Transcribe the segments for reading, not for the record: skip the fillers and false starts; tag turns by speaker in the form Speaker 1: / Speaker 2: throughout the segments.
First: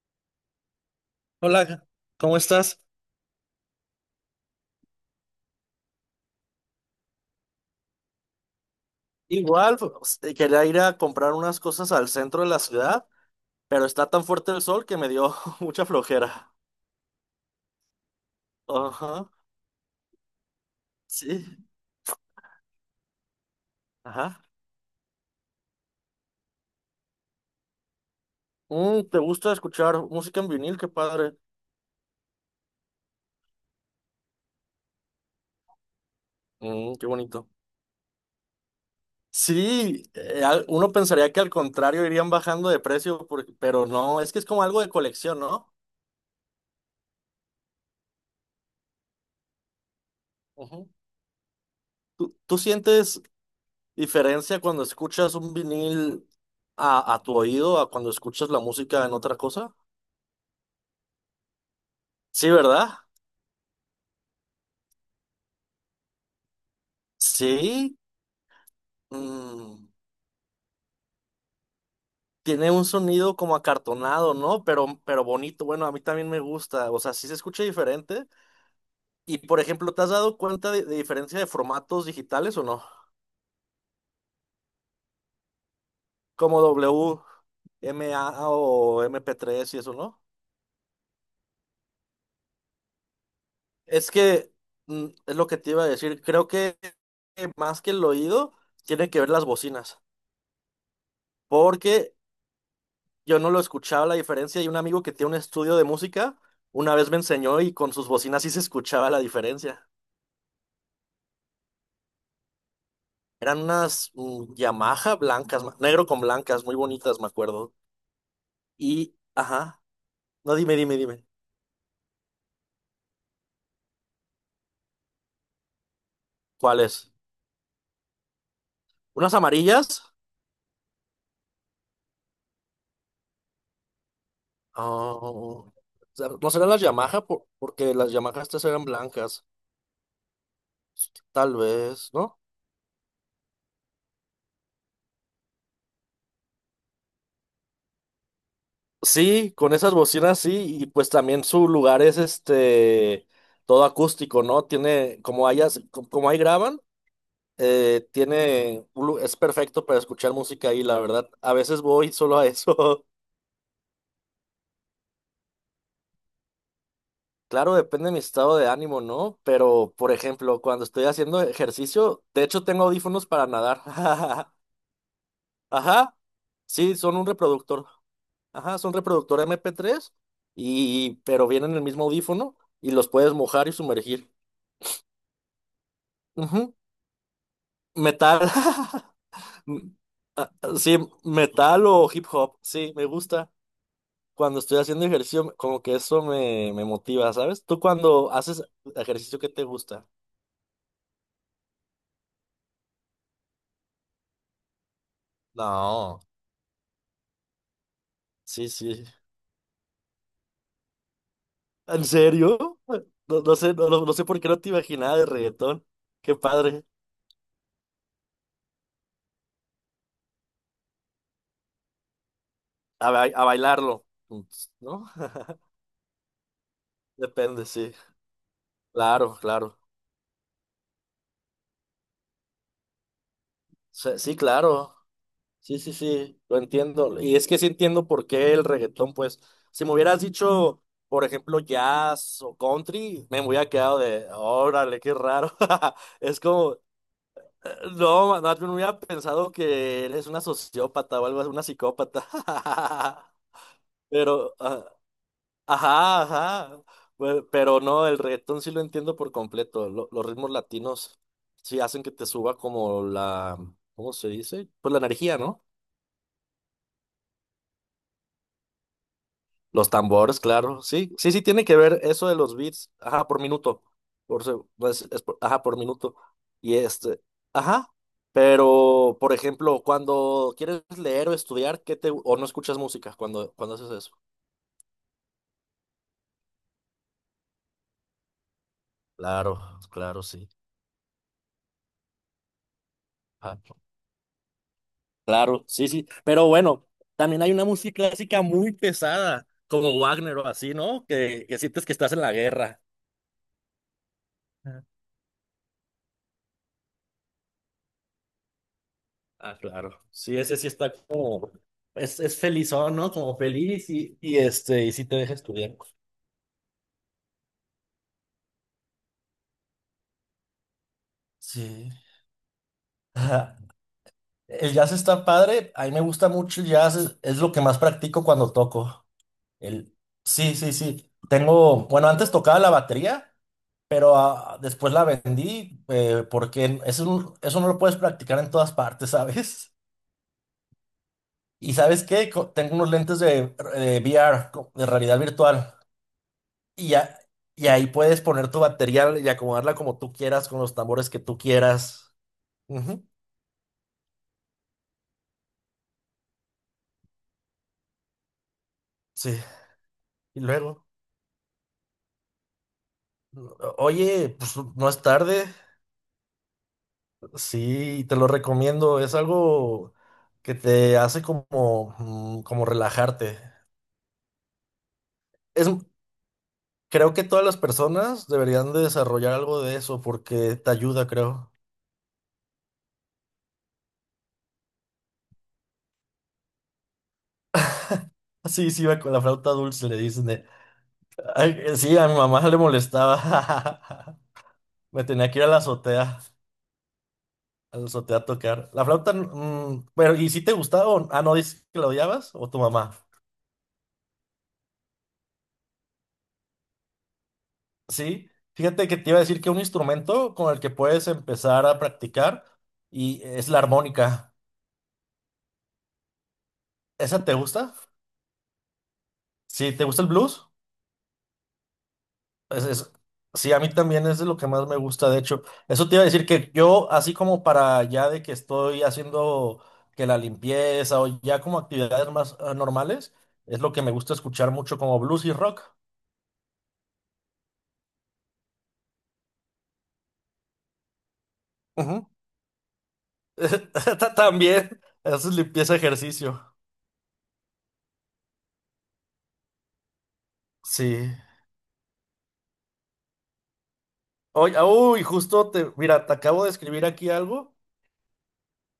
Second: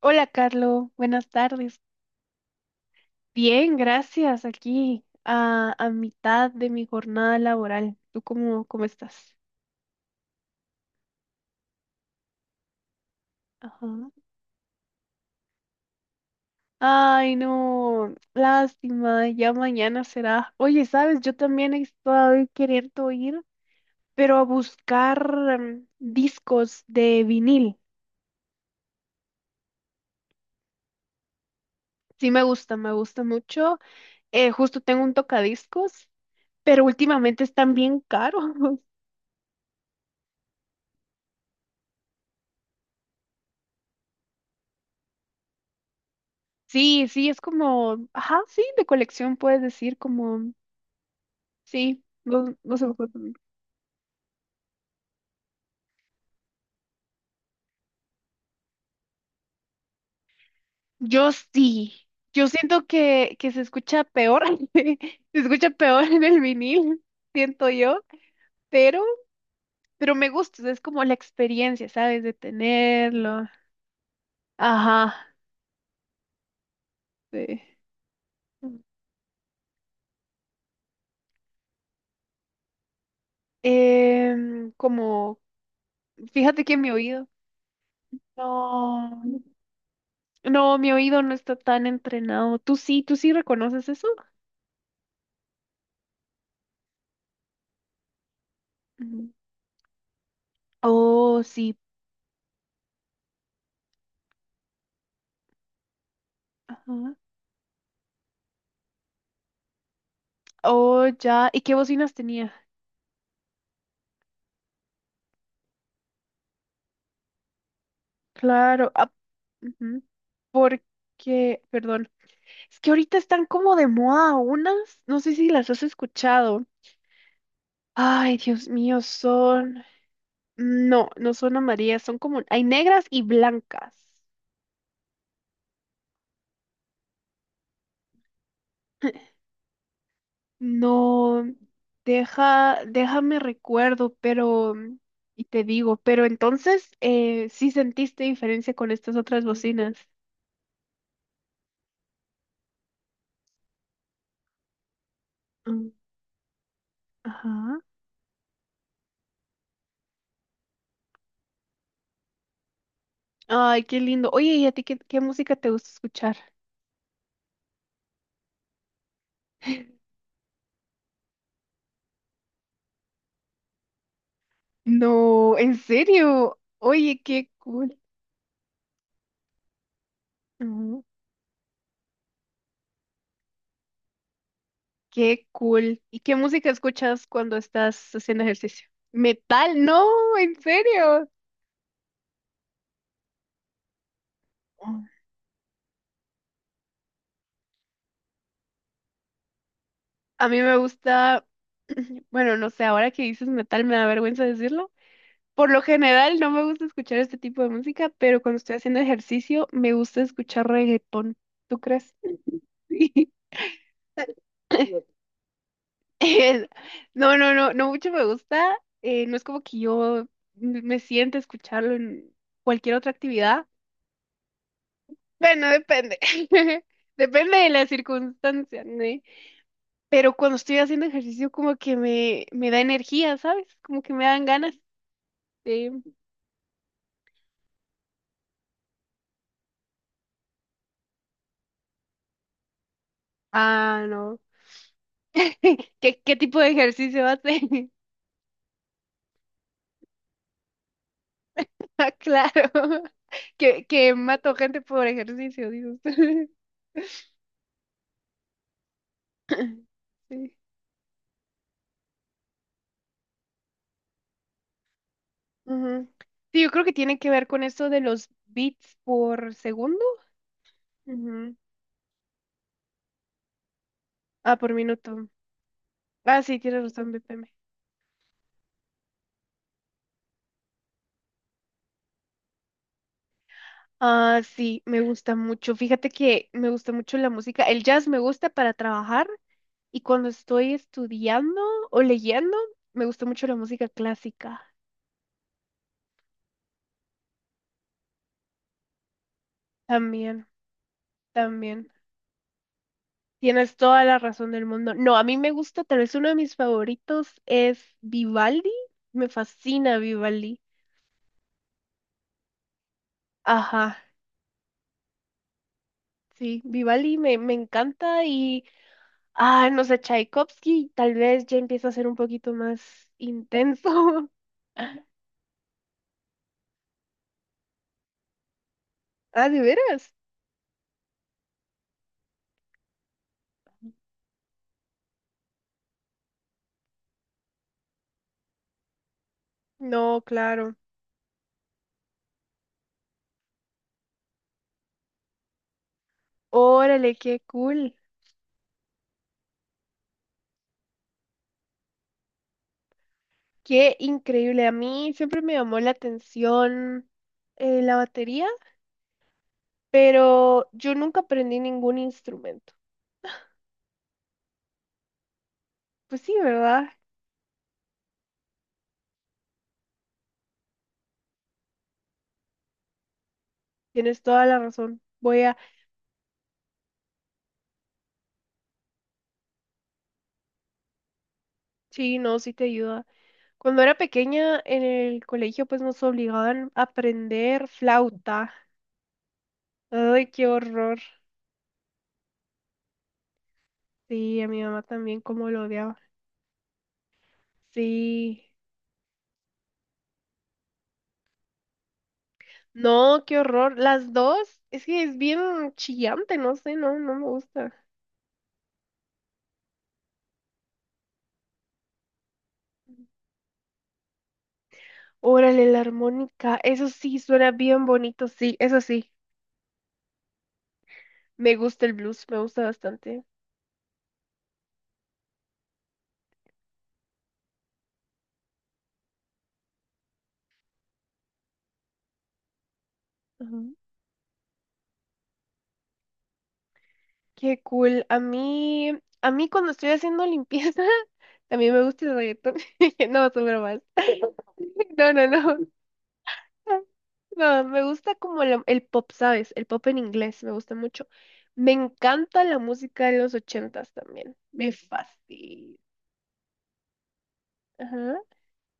Speaker 1: Hola, Carlos. Buenas tardes.
Speaker 2: Hola, ¿cómo estás?
Speaker 1: Bien, gracias. Aquí a mitad de mi jornada laboral. ¿Tú cómo estás?
Speaker 2: Igual, pues, quería ir a comprar unas cosas al centro de la ciudad, pero
Speaker 1: Ajá.
Speaker 2: está tan fuerte el sol que me dio mucha flojera.
Speaker 1: Ay, no. Lástima.
Speaker 2: Ajá,
Speaker 1: Ya mañana será. Oye, ¿sabes? Yo
Speaker 2: sí,
Speaker 1: también he estado queriendo ir, pero a
Speaker 2: ajá.
Speaker 1: buscar discos de vinil.
Speaker 2: Mm, ¿te gusta escuchar música en vinil? Qué padre.
Speaker 1: Sí, me gusta mucho. Justo tengo un tocadiscos, pero
Speaker 2: Mm, qué
Speaker 1: últimamente
Speaker 2: bonito.
Speaker 1: están bien caros.
Speaker 2: Sí, uno pensaría que al contrario irían bajando de precio, pero no, es que es como algo de colección, ¿no?
Speaker 1: Sí, sí, es como, ajá, sí, de colección puedes decir como,
Speaker 2: Ujú.
Speaker 1: sí,
Speaker 2: ¿Tú,
Speaker 1: no,
Speaker 2: tú
Speaker 1: no se me ocurre
Speaker 2: sientes
Speaker 1: también.
Speaker 2: diferencia cuando escuchas un vinil a tu oído a cuando escuchas la música en otra cosa?
Speaker 1: Yo sí, yo
Speaker 2: Sí,
Speaker 1: siento
Speaker 2: ¿verdad?
Speaker 1: que se escucha peor, se escucha peor en el vinil, siento
Speaker 2: Sí.
Speaker 1: yo, pero,
Speaker 2: mm,
Speaker 1: pero me gusta, es como la experiencia, ¿sabes? De
Speaker 2: Tiene un sonido
Speaker 1: tenerlo.
Speaker 2: como acartonado, ¿no? Pero,
Speaker 1: Ajá,
Speaker 2: pero bonito. Bueno, a mí también me gusta. O sea, sí se
Speaker 1: sí.
Speaker 2: escucha diferente. Y, por ejemplo, ¿te has dado cuenta de diferencia de formatos digitales o no?
Speaker 1: Em, como,
Speaker 2: Como
Speaker 1: fíjate que mi oído,
Speaker 2: WMA o
Speaker 1: no,
Speaker 2: MP3 y eso, ¿no?
Speaker 1: no, mi oído no está tan entrenado. Tú sí reconoces eso?
Speaker 2: Es que es lo que te iba a decir. Creo que más que el oído, tiene que ver las bocinas.
Speaker 1: Oh, sí.
Speaker 2: Porque yo no lo escuchaba la diferencia y un amigo que tiene un estudio de música una vez
Speaker 1: Ajá.
Speaker 2: me enseñó y con sus bocinas sí se escuchaba la diferencia.
Speaker 1: Oh, ya. ¿Y qué bocinas tenía?
Speaker 2: Eran unas Yamaha blancas, negro con blancas, muy bonitas, me acuerdo.
Speaker 1: Claro. Ah,
Speaker 2: Y, ajá,
Speaker 1: ujú.
Speaker 2: no, dime, dime, dime.
Speaker 1: Porque, perdón, es que ahorita están como de moda unas, no sé si las has escuchado.
Speaker 2: ¿Cuáles?
Speaker 1: Ay, Dios mío,
Speaker 2: ¿Unas
Speaker 1: son...
Speaker 2: amarillas?
Speaker 1: No, no son amarillas, son como... Hay negras y blancas.
Speaker 2: Oh, o sea, no serán las Yamaha. Porque las Yamaha estas eran blancas. Pues,
Speaker 1: No,
Speaker 2: tal vez, ¿no?
Speaker 1: deja, déjame recuerdo, pero... Y te digo, pero entonces, ¿sí sentiste diferencia con estas otras
Speaker 2: Sí, con esas
Speaker 1: bocinas?
Speaker 2: bocinas sí, y pues también su lugar es este todo acústico, ¿no? Tiene, como hayas,
Speaker 1: Mm,
Speaker 2: como ahí graban,
Speaker 1: Ajá.
Speaker 2: tiene, es perfecto para escuchar música ahí, la verdad. A veces voy solo a eso.
Speaker 1: Ay, qué lindo. Oye, ¿y a ti qué música te gusta escuchar?
Speaker 2: Claro, depende de mi estado de ánimo, ¿no? Pero, por ejemplo, cuando estoy haciendo ejercicio, de hecho tengo audífonos para nadar.
Speaker 1: No, en
Speaker 2: Ajá.
Speaker 1: serio.
Speaker 2: Sí, son
Speaker 1: Oye,
Speaker 2: un
Speaker 1: qué
Speaker 2: reproductor.
Speaker 1: cool.
Speaker 2: Ajá, son reproductor MP3
Speaker 1: Ujú.
Speaker 2: y, pero vienen en el mismo audífono y los puedes mojar y sumergir.
Speaker 1: Qué cool. ¿Y qué música
Speaker 2: Ujú.
Speaker 1: escuchas cuando estás haciendo
Speaker 2: Metal.
Speaker 1: ejercicio? Metal, no,
Speaker 2: Ah,
Speaker 1: en
Speaker 2: ah, sí,
Speaker 1: serio.
Speaker 2: metal o hip hop. Sí, me gusta. Cuando estoy
Speaker 1: Mm.
Speaker 2: haciendo ejercicio, como que eso me motiva, ¿sabes? Tú cuando haces ejercicio, ¿qué te gusta?
Speaker 1: A mí me gusta, bueno, no sé, ahora que dices metal me da vergüenza decirlo. Por lo
Speaker 2: No.
Speaker 1: general no me gusta escuchar este tipo de música, pero cuando
Speaker 2: Sí,
Speaker 1: estoy haciendo
Speaker 2: sí.
Speaker 1: ejercicio me gusta escuchar reggaetón. ¿Tú
Speaker 2: ¿En
Speaker 1: crees?
Speaker 2: serio? No, no sé, no, no sé por qué no te
Speaker 1: Sí.
Speaker 2: imaginaba de reggaetón. Qué padre.
Speaker 1: No, no, no, no mucho me gusta. No es como que yo me siente escucharlo en cualquier otra
Speaker 2: A
Speaker 1: actividad.
Speaker 2: bailarlo, ¿no?
Speaker 1: Bueno, depende. Depende
Speaker 2: Depende,
Speaker 1: de la
Speaker 2: sí.
Speaker 1: circunstancia, ¿no?
Speaker 2: Claro, claro.
Speaker 1: Pero cuando estoy haciendo ejercicio, como que me da energía, ¿sabes? Como que
Speaker 2: Sí,
Speaker 1: me
Speaker 2: sí,
Speaker 1: dan ganas
Speaker 2: claro. Sí,
Speaker 1: de.
Speaker 2: sí, sí, lo entiendo. Y es que sí entiendo por qué el reggaetón, pues, si me hubieras dicho, por ejemplo, jazz o country, me hubiera quedado
Speaker 1: Ah,
Speaker 2: de,
Speaker 1: no.
Speaker 2: órale, qué raro.
Speaker 1: Qué
Speaker 2: Es
Speaker 1: tipo de
Speaker 2: como,
Speaker 1: ejercicio hace?
Speaker 2: no, más bien hubiera pensado que eres una sociópata o algo así, una
Speaker 1: Ah,
Speaker 2: psicópata.
Speaker 1: claro. Que
Speaker 2: Pero,
Speaker 1: mato gente por ejercicio, dices.
Speaker 2: ajá, ajá. Bueno, pero no, el reggaetón sí lo entiendo por completo. Los ritmos
Speaker 1: Sí.
Speaker 2: latinos sí hacen que te suba como la, ¿cómo se dice? Pues la energía, ¿no?
Speaker 1: Ujú. Sí, yo creo que tiene que ver con eso de los bits por
Speaker 2: Los
Speaker 1: segundo.
Speaker 2: tambores, claro. Sí, sí, sí,
Speaker 1: Ujú.
Speaker 2: tiene que ver eso de los beats. Ajá, por minuto.
Speaker 1: Ah, por
Speaker 2: Pues,
Speaker 1: minuto.
Speaker 2: ajá, por minuto.
Speaker 1: Ah, sí,
Speaker 2: Y
Speaker 1: tienes razón,
Speaker 2: este,
Speaker 1: BPM.
Speaker 2: ajá. Pero, por ejemplo, cuando quieres leer o estudiar, ¿qué te, o no escuchas música cuando haces eso?
Speaker 1: Ah, sí, me gusta mucho. Fíjate que me gusta mucho la música. El jazz me gusta para trabajar
Speaker 2: Claro,
Speaker 1: y
Speaker 2: claro,
Speaker 1: cuando
Speaker 2: sí.
Speaker 1: estoy estudiando o leyendo, me gusta mucho la
Speaker 2: Ajá.
Speaker 1: música clásica.
Speaker 2: Claro, sí, sí. Pero bueno, también hay una música clásica muy pesada, como Wagner
Speaker 1: También,
Speaker 2: o así, ¿no? Que sientes
Speaker 1: también.
Speaker 2: que estás en la guerra.
Speaker 1: Tienes toda la razón del mundo. No, a mí me gusta, tal vez uno de mis favoritos es Vivaldi. Me
Speaker 2: Ah,
Speaker 1: fascina
Speaker 2: claro. Sí, ese
Speaker 1: Vivaldi.
Speaker 2: sí está como, es felizón, ¿no? Como feliz
Speaker 1: Ajá,
Speaker 2: y y sí te deja estudiar.
Speaker 1: sí, Vivaldi me encanta y, ah, no sé, Tchaikovsky tal vez ya empieza
Speaker 2: Sí.
Speaker 1: a ser un poquito más
Speaker 2: Ajá.
Speaker 1: intenso.
Speaker 2: El jazz está padre. A mí me gusta mucho el jazz. Es lo que más practico cuando toco.
Speaker 1: Ah, ¿de
Speaker 2: El...
Speaker 1: veras?
Speaker 2: Sí, sí, sí. Tengo, bueno, antes tocaba la batería, pero después la vendí porque eso, eso no lo puedes practicar en todas partes, ¿sabes?
Speaker 1: No, claro.
Speaker 2: Y ¿sabes qué? Tengo unos lentes de VR, de realidad virtual. Y,
Speaker 1: Órale,
Speaker 2: ya-
Speaker 1: qué
Speaker 2: y ahí
Speaker 1: cool.
Speaker 2: puedes poner tu batería y acomodarla como tú quieras, con los tambores que tú quieras. Ujú,
Speaker 1: Qué increíble. A mí siempre me llamó la atención la batería,
Speaker 2: sí. Y
Speaker 1: pero
Speaker 2: luego,
Speaker 1: yo nunca aprendí ningún instrumento.
Speaker 2: oye, pues no es tarde.
Speaker 1: Pues sí, ¿verdad?
Speaker 2: Sí, te lo recomiendo. Es algo que te hace como, como relajarte.
Speaker 1: Tienes toda la razón. Voy a...
Speaker 2: Es, Creo que todas las personas deberían de desarrollar algo de eso porque te ayuda, creo.
Speaker 1: Sí, no, sí te ayuda. Cuando era pequeña en el colegio, pues nos obligaban a aprender flauta.
Speaker 2: Sí, sí, va con la flauta dulce, le
Speaker 1: Ay,
Speaker 2: dicen.
Speaker 1: qué horror.
Speaker 2: Ay, sí, a mi mamá le molestaba.
Speaker 1: Sí, a mi mamá
Speaker 2: Me
Speaker 1: también
Speaker 2: tenía que ir a
Speaker 1: como
Speaker 2: la
Speaker 1: lo odiaba.
Speaker 2: azotea. Eso te va a
Speaker 1: Sí.
Speaker 2: tocar. La flauta, pero ¿y si te gustaba? Ah, no, dices que la odiabas o tu mamá.
Speaker 1: No, qué horror. Las dos, es que es bien chillante, no sé, no, no me gusta.
Speaker 2: Sí, fíjate que te iba a decir que un instrumento con el que puedes empezar a practicar y es la armónica.
Speaker 1: Órale, la armónica, eso sí,
Speaker 2: ¿Esa te
Speaker 1: suena
Speaker 2: gusta?
Speaker 1: bien bonito, sí, eso sí.
Speaker 2: Sí, ¿te gusta el blues?
Speaker 1: Me gusta el blues, me gusta
Speaker 2: Es, es-
Speaker 1: bastante.
Speaker 2: sí, a mí también es de lo que más me gusta, de hecho. Eso te iba a decir que yo, así como para ya de que estoy haciendo que la limpieza o ya como actividades más normales,
Speaker 1: Ajá.
Speaker 2: es lo que me gusta escuchar mucho como blues y rock.
Speaker 1: Qué cool. A mí cuando estoy haciendo limpieza, también me gusta el reggaetón. No, son bromas.
Speaker 2: También
Speaker 1: No, no,
Speaker 2: haces
Speaker 1: no.
Speaker 2: limpieza ejercicio.
Speaker 1: No, me gusta como el pop, ¿sabes? El pop en inglés, me gusta mucho.
Speaker 2: Sí.
Speaker 1: Me encanta la música de los ochentas también.
Speaker 2: Oye,
Speaker 1: Me
Speaker 2: uy, justo te,
Speaker 1: fascina.
Speaker 2: mira, te acabo de escribir aquí algo.
Speaker 1: Ajá.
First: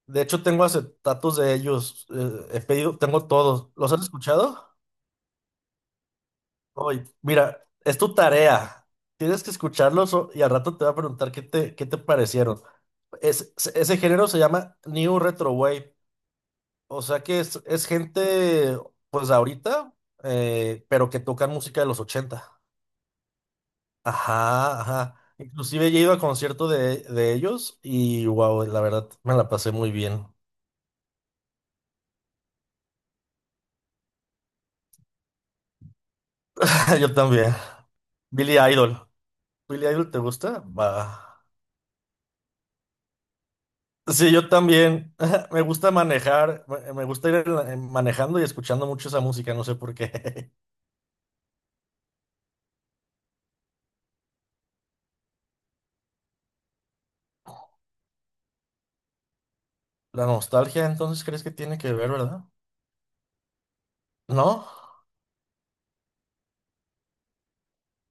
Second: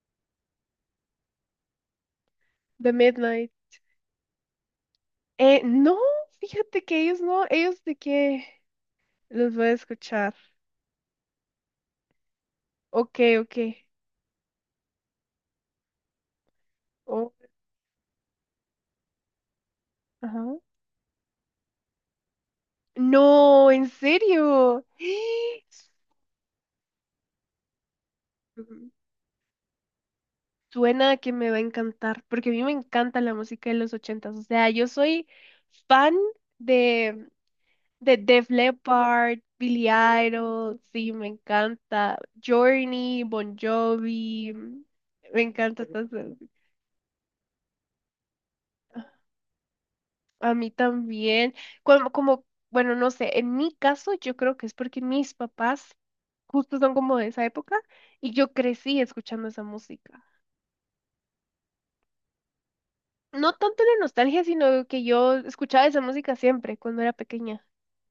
Speaker 2: De hecho, tengo acetatos de ellos. He
Speaker 1: The
Speaker 2: pedido, tengo
Speaker 1: Midnight.
Speaker 2: todos. ¿Los has escuchado?
Speaker 1: No, fíjate que
Speaker 2: Oye,
Speaker 1: ellos no,
Speaker 2: mira,
Speaker 1: ellos de
Speaker 2: es tu
Speaker 1: qué
Speaker 2: tarea. Tienes que
Speaker 1: los voy a
Speaker 2: escucharlos
Speaker 1: escuchar.
Speaker 2: y al rato te voy a preguntar qué te parecieron.
Speaker 1: Ok, ok.
Speaker 2: Ese género se llama New Retro Wave. O sea
Speaker 1: Oh,
Speaker 2: que es gente, pues ahorita,
Speaker 1: ajá.
Speaker 2: pero que tocan música de los ochenta.
Speaker 1: No, en
Speaker 2: Ajá,
Speaker 1: serio.
Speaker 2: ajá. Inclusive ya he ido a concierto de ellos y wow, la
Speaker 1: Ujú.
Speaker 2: verdad me la pasé muy bien.
Speaker 1: Suena que me va a encantar, porque a mí me encanta la música de los ochentas. O sea, yo soy fan
Speaker 2: Yo
Speaker 1: de
Speaker 2: también.
Speaker 1: Def
Speaker 2: Billy Idol.
Speaker 1: Leppard,
Speaker 2: ¿Billy
Speaker 1: Billy
Speaker 2: Idol te gusta?
Speaker 1: Idol, sí,
Speaker 2: Va.
Speaker 1: me encanta. Journey, Bon
Speaker 2: Sí, yo
Speaker 1: Jovi,
Speaker 2: también.
Speaker 1: me
Speaker 2: Me
Speaker 1: encanta
Speaker 2: gusta
Speaker 1: estas.
Speaker 2: manejar, me gusta ir manejando y escuchando mucho esa música, no sé por qué.
Speaker 1: A mí también. Como, como, bueno, no sé, en mi caso yo creo que es porque mis papás justo son como de esa época y yo crecí escuchando esa música.
Speaker 2: La nostalgia, entonces, ¿crees que tiene que ver, verdad?
Speaker 1: No tanto la nostalgia,
Speaker 2: ¿No?
Speaker 1: sino que yo escuchaba esa música siempre cuando era pequeña.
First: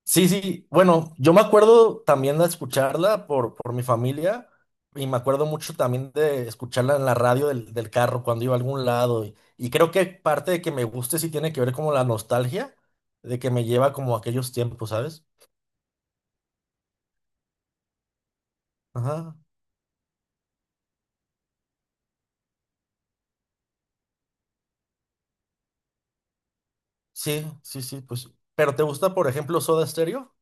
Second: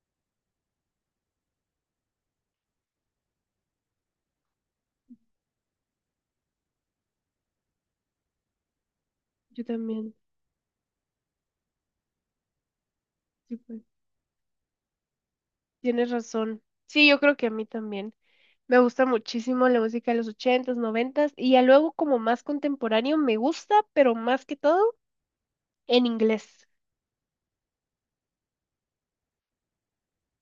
Speaker 2: Sí, sí, bueno, yo me acuerdo también de escucharla por mi familia y me acuerdo mucho también de escucharla en la radio del carro cuando iba a algún lado y,
Speaker 1: Yo
Speaker 2: y creo que
Speaker 1: también.
Speaker 2: parte de que me guste sí tiene que ver como la nostalgia de que
Speaker 1: Sí,
Speaker 2: me
Speaker 1: pues.
Speaker 2: lleva como a aquellos tiempos, ¿sabes?
Speaker 1: Tienes razón. Sí, yo creo que a mí también. Me gusta
Speaker 2: Ajá,
Speaker 1: muchísimo la música de los ochentas, noventas y ya luego como más contemporáneo me gusta, pero más que todo en inglés.
Speaker 2: sí, sí, sí, pues, pero ¿te gusta, por ejemplo, Soda Stereo?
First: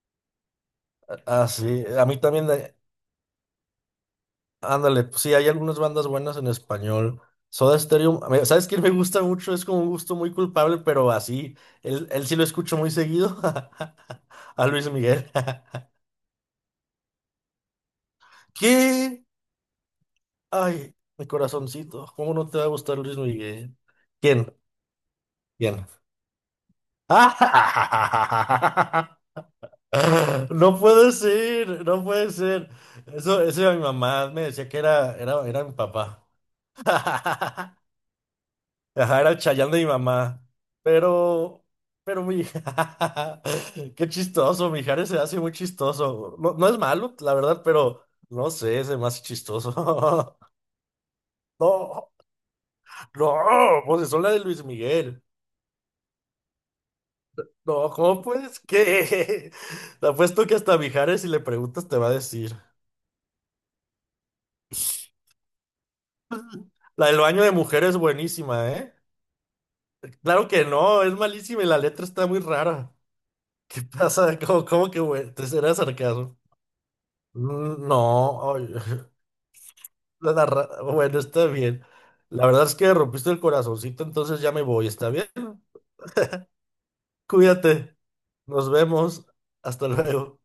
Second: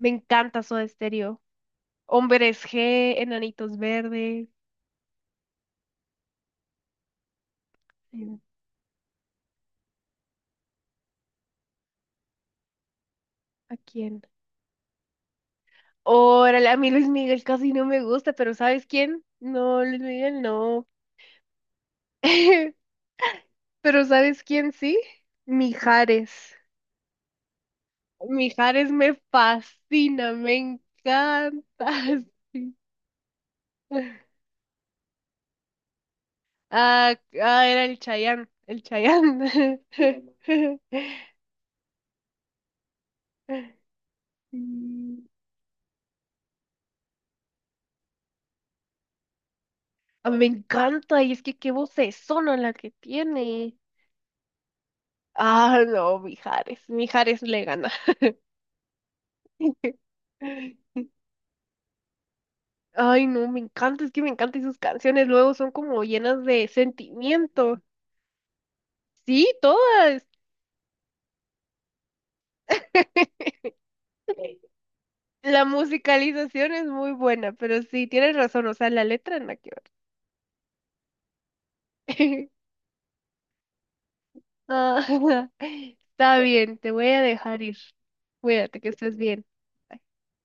Speaker 1: Me encanta Soda Stereo.
Speaker 2: Ah, sí, a mí también,
Speaker 1: Hombres G, Enanitos Verdes.
Speaker 2: ándale, pues sí, hay algunas bandas buenas en español. Soda Stereo,
Speaker 1: em,
Speaker 2: ¿sabes quién me gusta mucho? Es como un gusto muy culpable, pero así, él sí lo escucho muy seguido.
Speaker 1: ¿A quién?
Speaker 2: A Luis Miguel.
Speaker 1: Órale, a mí Luis Miguel casi no me gusta, pero ¿sabes
Speaker 2: ¿Qué?
Speaker 1: quién? No, Luis Miguel no.
Speaker 2: Ay, mi corazoncito, ¿cómo no te va a gustar Luis Miguel?
Speaker 1: Pero ¿sabes
Speaker 2: ¿Quién?
Speaker 1: quién sí?
Speaker 2: ¿Quién?
Speaker 1: Mijares. Mijares
Speaker 2: ¡Ah!
Speaker 1: me fascina, me
Speaker 2: No puede ser,
Speaker 1: encanta.
Speaker 2: no puede ser.
Speaker 1: Sí.
Speaker 2: Eso era mi mamá, me decía que era mi papá.
Speaker 1: Ah, ah, era el Chayanne, el
Speaker 2: Ajá, era el Chayán de
Speaker 1: Chayanne.
Speaker 2: mi mamá. Pero, pero mi... Qué chistoso, Mijares se
Speaker 1: Mm,
Speaker 2: hace muy chistoso. No, no es malo, la verdad, pero no sé, se me hace
Speaker 1: a mí
Speaker 2: chistoso.
Speaker 1: me encanta, y es que qué
Speaker 2: No,
Speaker 1: vocesona la que tiene.
Speaker 2: no, pues son la de Luis Miguel.
Speaker 1: Ah, no, Mijares, Mijares le
Speaker 2: No,
Speaker 1: gana.
Speaker 2: ¿cómo puedes? ¿Qué? Te apuesto que hasta Mijares, si le preguntas, te va a decir.
Speaker 1: Ay, no, me encanta, es que me encantan sus canciones, luego son como llenas de
Speaker 2: La del baño de
Speaker 1: sentimiento.
Speaker 2: mujeres es buenísima, ¿eh?
Speaker 1: Sí, todas.
Speaker 2: Claro que no, es malísima y la letra está muy rara. ¿Qué pasa? ¿Cómo, cómo que, güey? ¿Te
Speaker 1: La
Speaker 2: será sarcasmo?
Speaker 1: musicalización es muy buena, pero
Speaker 2: Mm, no,
Speaker 1: sí, tienes razón,
Speaker 2: ay,
Speaker 1: o sea, la letra en la que ver.
Speaker 2: la bueno, está bien. La verdad es que rompiste el corazoncito, entonces ya me voy,
Speaker 1: Ah,
Speaker 2: ¿está bien?
Speaker 1: está bien, te voy a dejar ir.
Speaker 2: Cuídate. Nos
Speaker 1: Cuídate, que estés
Speaker 2: vemos.
Speaker 1: bien.
Speaker 2: Hasta luego.